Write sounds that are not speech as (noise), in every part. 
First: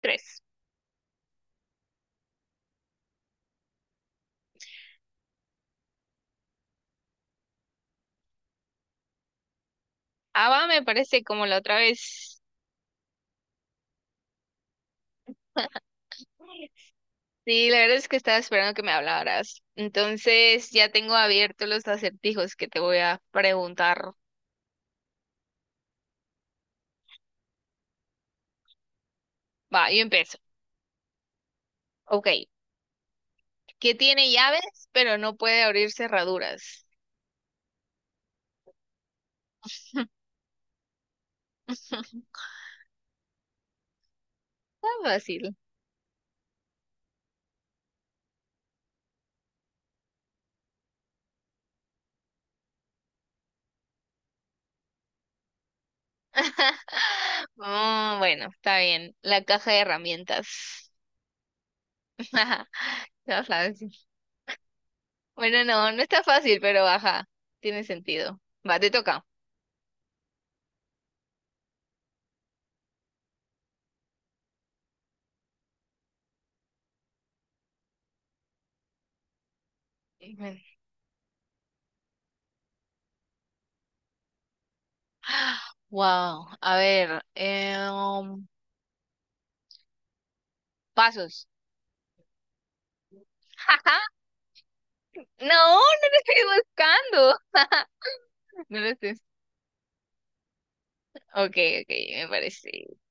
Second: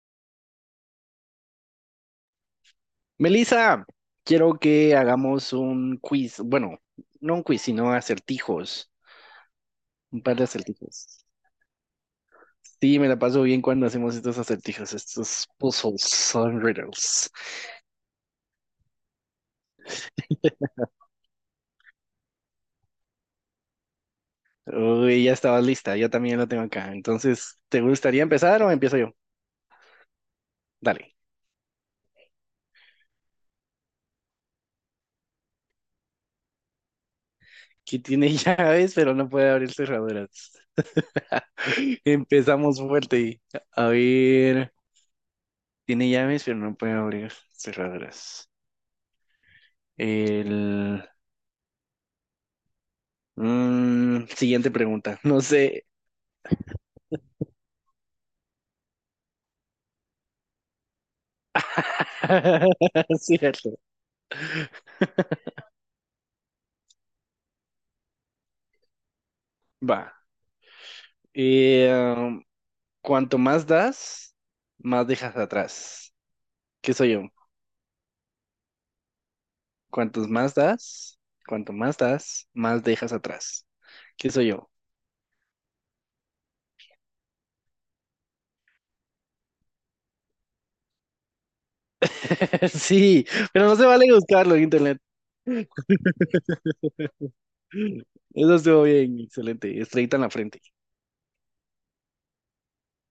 Tres. Melissa, quiero que hagamos un quiz, bueno, no un quiz, sino acertijos, un par de Ava me acertijos. parece como la otra vez. Sí, me la paso bien cuando hacemos estos acertijos, estos puzzles, son (laughs) riddles. Sí, la verdad es que estaba esperando que me hablaras. Entonces ya tengo abiertos los acertijos que te voy a preguntar. Uy, ya estabas lista, yo también lo tengo acá. Entonces, ¿te gustaría empezar o empiezo yo? Va, yo empiezo. Dale. Ok. ¿Qué tiene llaves, pero no puede abrir cerraduras? Que tiene (laughs) llaves, pero no puede abrir (laughs) cerraduras. (laughs) Está Empezamos fuerte. A ver, fácil. tiene llaves, pero no puede abrir cerraduras. El siguiente pregunta. No sé. (laughs) Mm, bueno, está bien. La caja de herramientas. (laughs) (laughs) Está Cierto. fácil. Bueno, no, no está fácil, pero baja. Tiene sentido. Va, te toca. Va. Eh, um, cuanto más das, más dejas atrás. ¿Qué soy yo? Cuantos más das, cuanto más das, más dejas atrás. ¿Qué soy yo? Wow, a ver, pasos. (laughs) Sí, pero (laughs) no se Jaja, vale buscarlo en internet. no, no lo estoy buscando. (laughs) Eso No estuvo lo estoy. bien, excelente. Estrellita en la frente. Ok, ok, me parece.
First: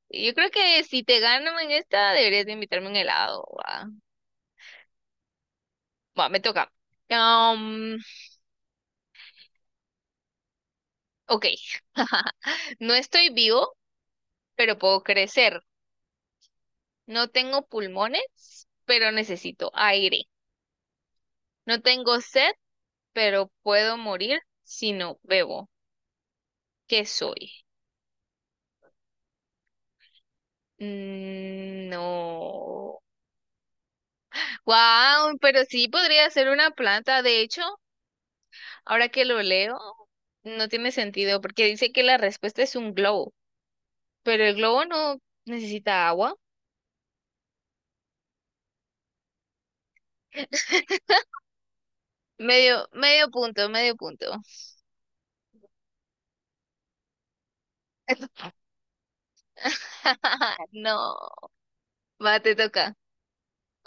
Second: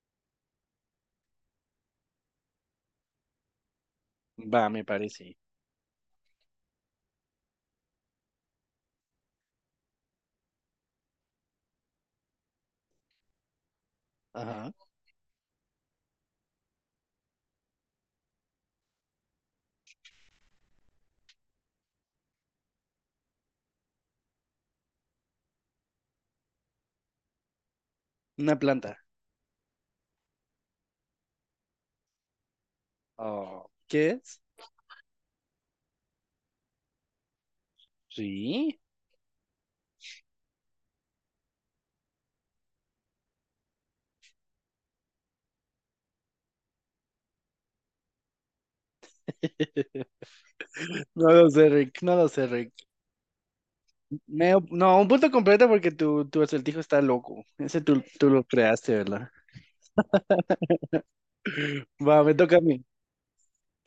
Yo creo que si te gano en esta, deberías de invitarme un helado. Va, Va, me parece. va, me toca. Um, ok. (laughs) No estoy vivo, Ajá. pero puedo crecer. No tengo pulmones, pero necesito aire. No tengo sed, pero puedo morir si no bebo. ¿Qué soy? Una planta. Mm, no. Oh, ¿qué es? Wow, pero sí podría ser una planta. De hecho, Sí. ahora que lo leo, no tiene sentido porque dice que la respuesta es un globo, pero el globo no necesita agua. No lo sé, Rick. No lo sé, Rick. Medio, medio punto, medio punto. No, un punto completo porque tu acertijo está loco. Ese tú lo creaste, ¿verdad? (laughs) No, Va, me va, te toca a mí. toca.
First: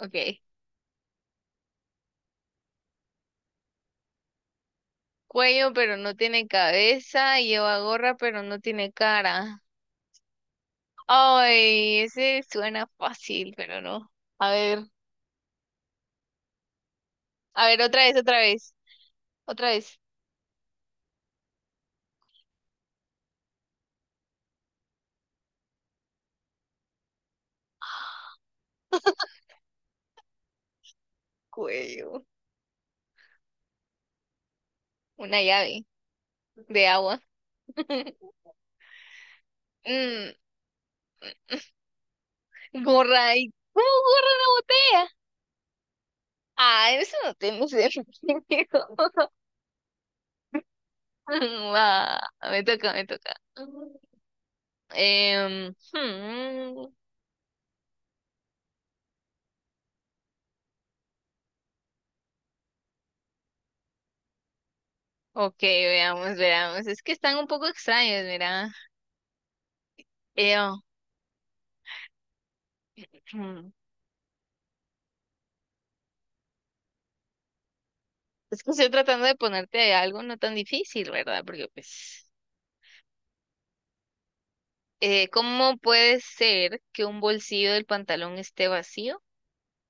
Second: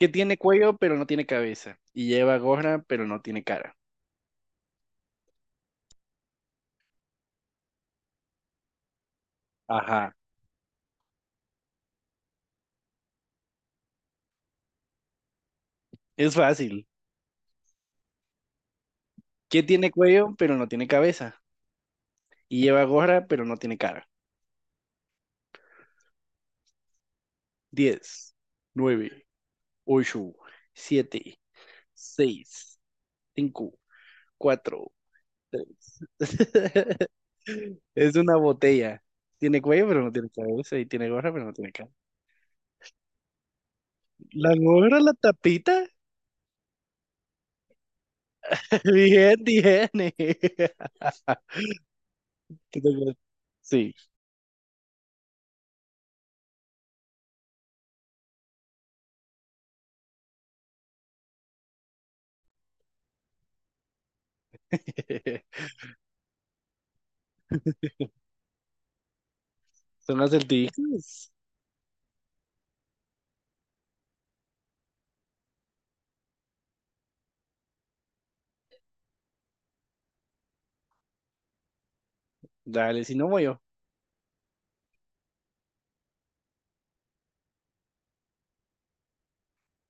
Que tiene cuello pero no tiene cabeza. Y lleva gorra pero no tiene cara. Cuello, pero no tiene cabeza. Lleva gorra, pero no tiene cara. Ajá. Ay, ese suena fácil, pero no. A ver, Es fácil. a ver, otra vez, otra vez, Que otra tiene vez. cuello pero no tiene cabeza. Y lleva gorra pero no tiene cara. Diez, nueve, ocho, siete, Cuello. seis, cinco, cuatro. Una llave de (laughs) agua. Es (laughs) una botella. Tiene cuello pero no tiene Mm, cabeza. Y tiene gorra pero no tiene cara. gorra. ¿Y cómo gorra ¿La gorra, una la botella? tapita? Ah, eso no tengo sentido. Bien, bien. (laughs) (laughs) Va, me Qué toca, me tengo- toca. Sí. Em, hmm, ok, (laughs) veamos, veamos. Es que están un poco extraños, mira. Son Eh, oh, acertijos. hmm, Es que estoy tratando de ponerte algo no tan difícil, ¿verdad? Porque pues, Dale, si no voy yo. ¿Cómo puede ser que un bolsillo del pantalón esté vacío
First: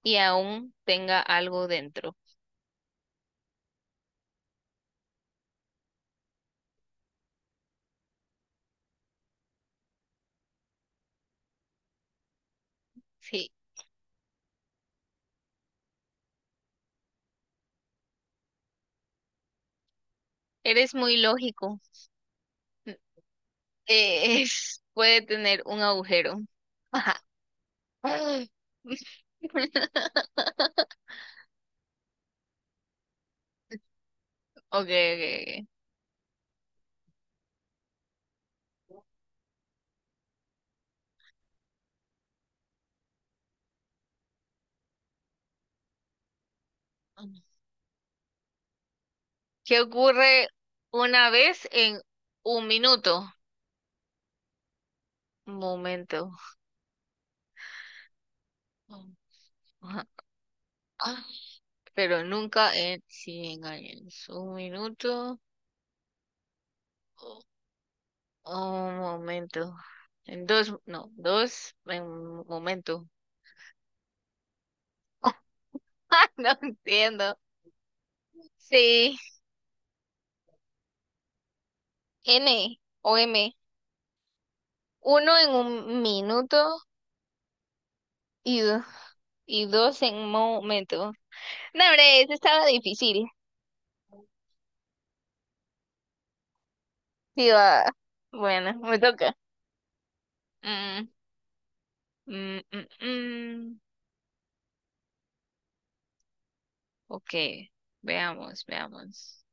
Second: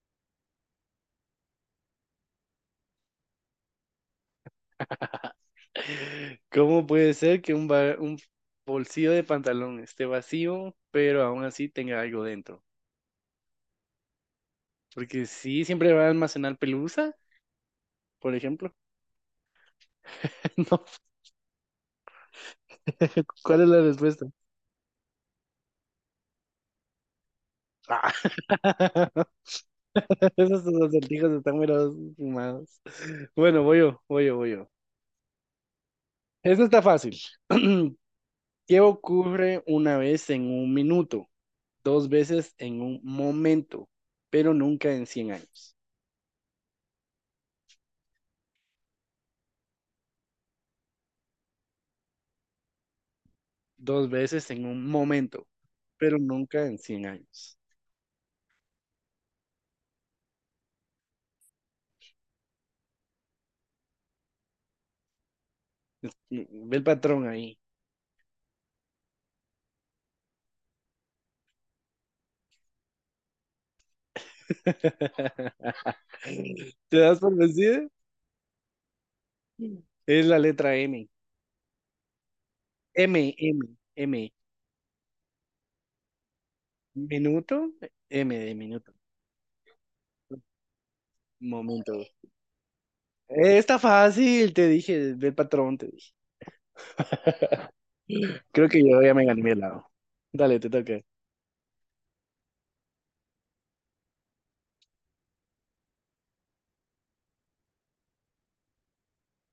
y aún tenga algo dentro? ¿Cómo puede ser que un bolsillo de pantalón esté vacío, pero aún así tenga algo dentro? Sí, Porque sí, siempre va a almacenar pelusa, por ejemplo. (laughs) No. eres muy lógico. (laughs) ¿Cuál es la respuesta? Puede tener un agujero. Ajá. Ah. (laughs) Esos (laughs) acertijos están meros fumados. Bueno, voy yo, voy yo, voy yo. Okay, Eso está fácil. (clears throat) ¿Qué ocurre una vez en un minuto? Dos veces en un momento, pero nunca en 100 años. ok, ok. ¿Qué ocurre una vez en un minuto? Dos veces en un momento, Un pero momento. nunca en 100 años. Ajá. Pero nunca en 100 años. Un minuto. Ve el patrón ahí. Un momento. En dos, no, dos, en un momento. (laughs) (laughs) No ¿Te das por entiendo. vencido? Sí, Es la letra M. N o M, M. M, M. Uno en un minuto Minuto, M de y, do- minuto. y dos en un momento. No, Momento. hombre, eso estaba difícil. Está fácil, te dije, ve el patrón, te dije. Sí, (laughs) va. Creo Bueno, que me yo ya me toca. gané mi helado. Dale, te toca. Mm, mm, mm, mm. Ok, veamos, veamos.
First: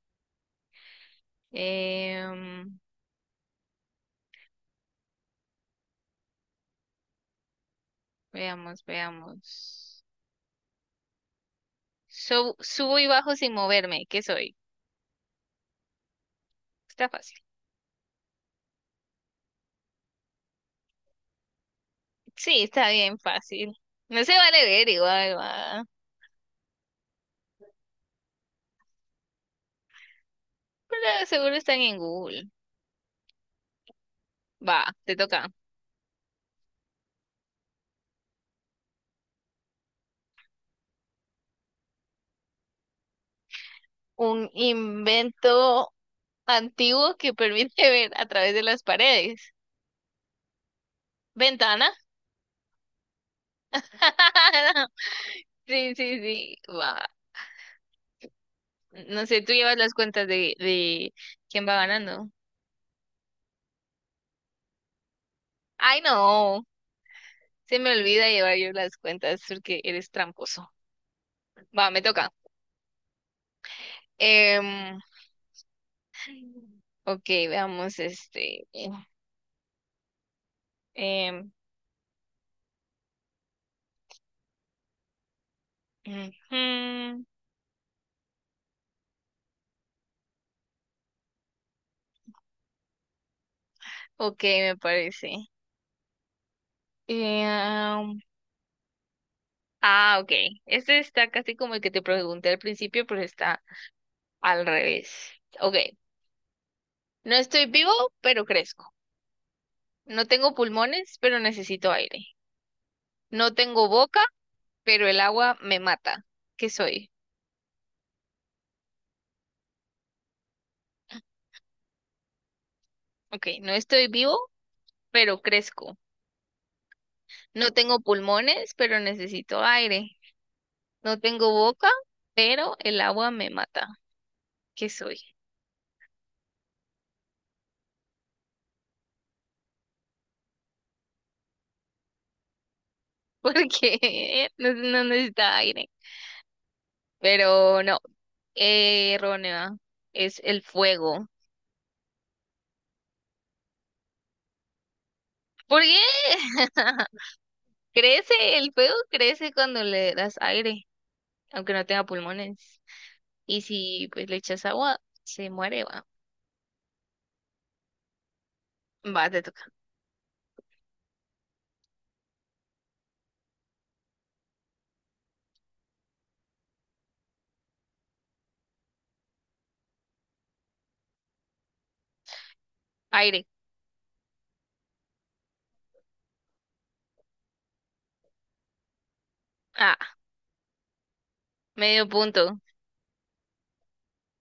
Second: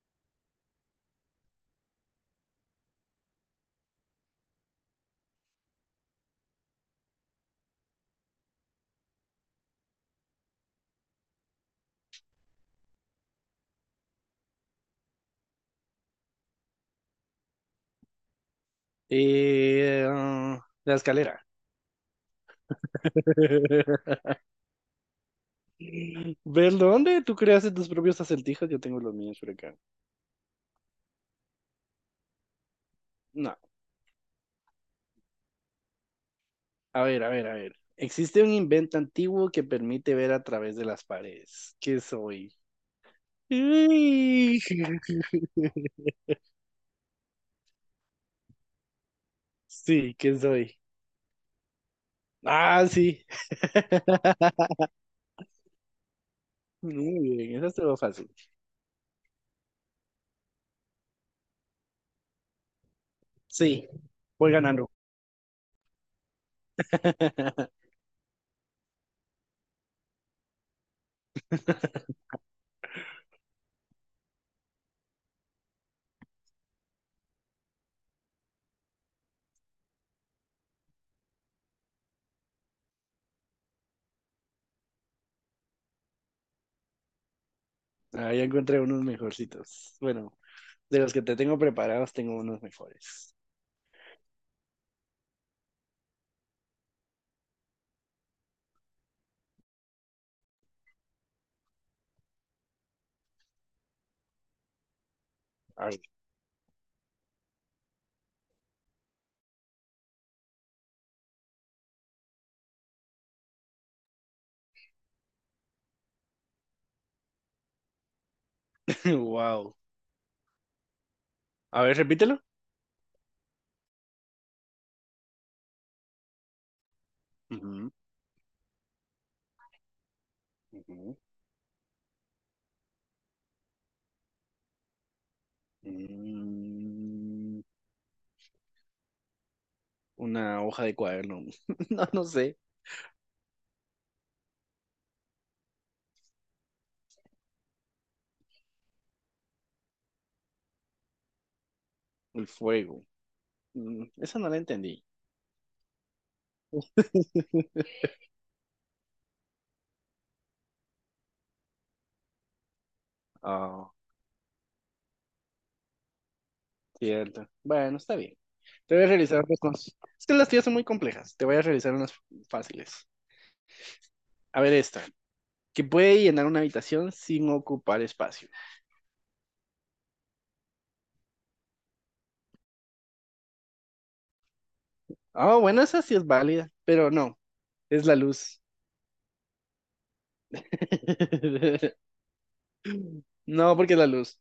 Em, veamos, veamos. Subo y bajo sin moverme. ¿Qué soy? Está fácil. La escalera. Sí, está bien fácil. (laughs) No se vale ver igual, va. ¿Ves dónde? Tú creas tus propios acertijos, yo tengo los míos por acá. Pero seguro están en Google. No, Va, te toca. a ver, a ver, a ver. Existe un invento antiguo que permite ver a través de las paredes. ¿Qué soy? Un Uy. invento (laughs) antiguo que permite (laughs) ver a través de las paredes. Sí, ¿qué soy? ¿Ventana? Ah, sí. (laughs) (laughs) Sí, sí, sí. Va. Muy bien, eso estuvo fácil. No sé, tú llevas las cuentas de quién va ganando. Sí, voy ganando. Ay, no. (laughs) Se me olvida llevar yo las cuentas porque eres tramposo. Va, me toca. Em, ok, veamos este. Em, ujú, Ahí encontré unos mejorcitos. Bueno, de los que te tengo preparados, tengo unos mejores. ok, me parece. Em, Ah, ok. Este está casi como el que te pregunté al principio, pero está al revés. Ok. A No estoy vivo, pero crezco. No tengo pulmones, pero necesito aire. No tengo boca, pero el agua me mata. ¿Qué soy? Wow. A ver, repítelo. Ok. No estoy vivo, pero crezco. No Ujú. tengo pulmones, pero necesito aire. Ujú. No tengo boca, pero el agua me mata. ¿Qué soy? mm, una hoja de cuaderno. (laughs) No, no sé. (laughs) Porque no, no necesita aire. Pero no, errónea. Es el fuego. El fuego. Esa no la entendí. ¿Por qué? (laughs) (laughs) Crece, el fuego crece cuando le das aire, aunque no tenga pulmones. Y Ah, si pues le echas agua, se muere, va. cierto. Bueno, está bien. Te voy a Va, te realizar toca. Es que las tías son muy complejas. Te voy a realizar unas fáciles. A ver esta. Que puede llenar una habitación sin ocupar espacio. Aire. Ah, bueno, esa sí es válida, pero no, es la luz. Ah, medio (laughs) punto. No, porque es la luz.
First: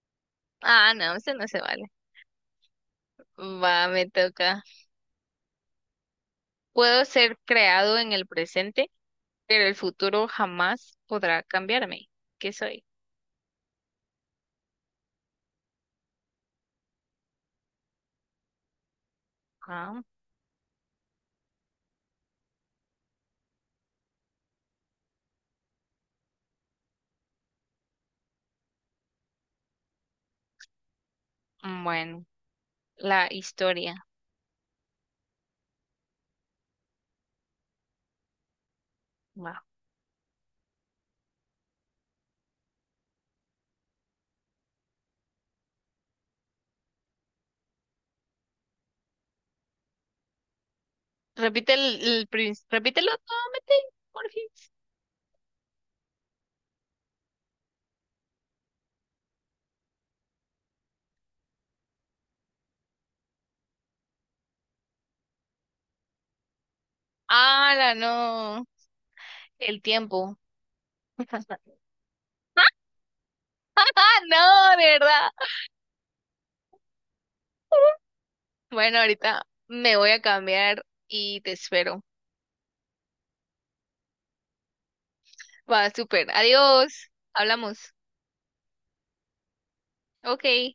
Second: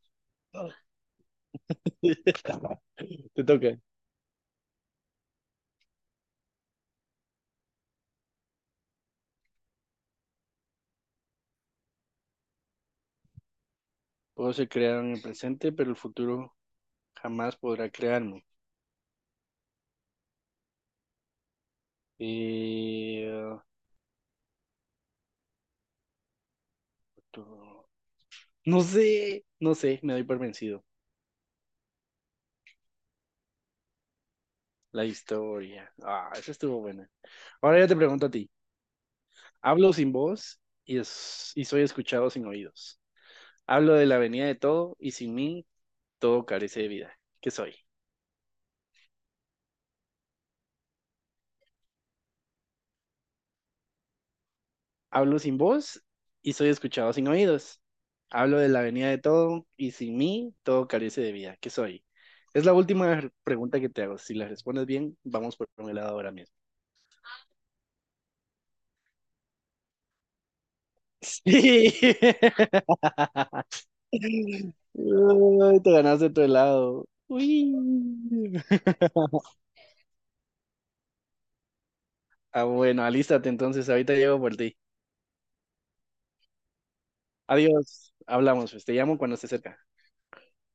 Ah, no, eso no se vale. (laughs) Te toca. Va, me toca. Puedo ser creado en el presente, pero el futuro jamás podrá cambiarme. ¿Qué soy? Puedo ser creado en el presente, pero el futuro jamás podrá crearme. Ah, Eh, tu- No sé, no sé, me doy por vencido. bueno, la historia. La historia. Ah, esa estuvo buena. Ahora yo te pregunto a ti. Va. Hablo sin voz y soy escuchado sin oídos. Hablo de la venida de todo y sin mí todo carece de vida. ¿Qué soy? Repite repítelo nuevamente, por fin. Hablo sin voz y soy escuchado sin oídos. Hablo de la venida de todo y sin mí todo carece de vida. ¿Qué soy? Es la última pregunta que te hago. Si la respondes bien, vamos por un helado ahora mismo. Ah, no. El tiempo. (laughs) (laughs) Sí. (laughs) No, de verdad. Ay, te ganaste tu helado. Uy. Bueno, ahorita me voy a cambiar y te espero. Ah, bueno, alístate entonces. Ahorita llego por ti. Va, súper. Adiós. Hablamos. Adiós. Hablamos, pues. Te llamo cuando esté cerca. Ok.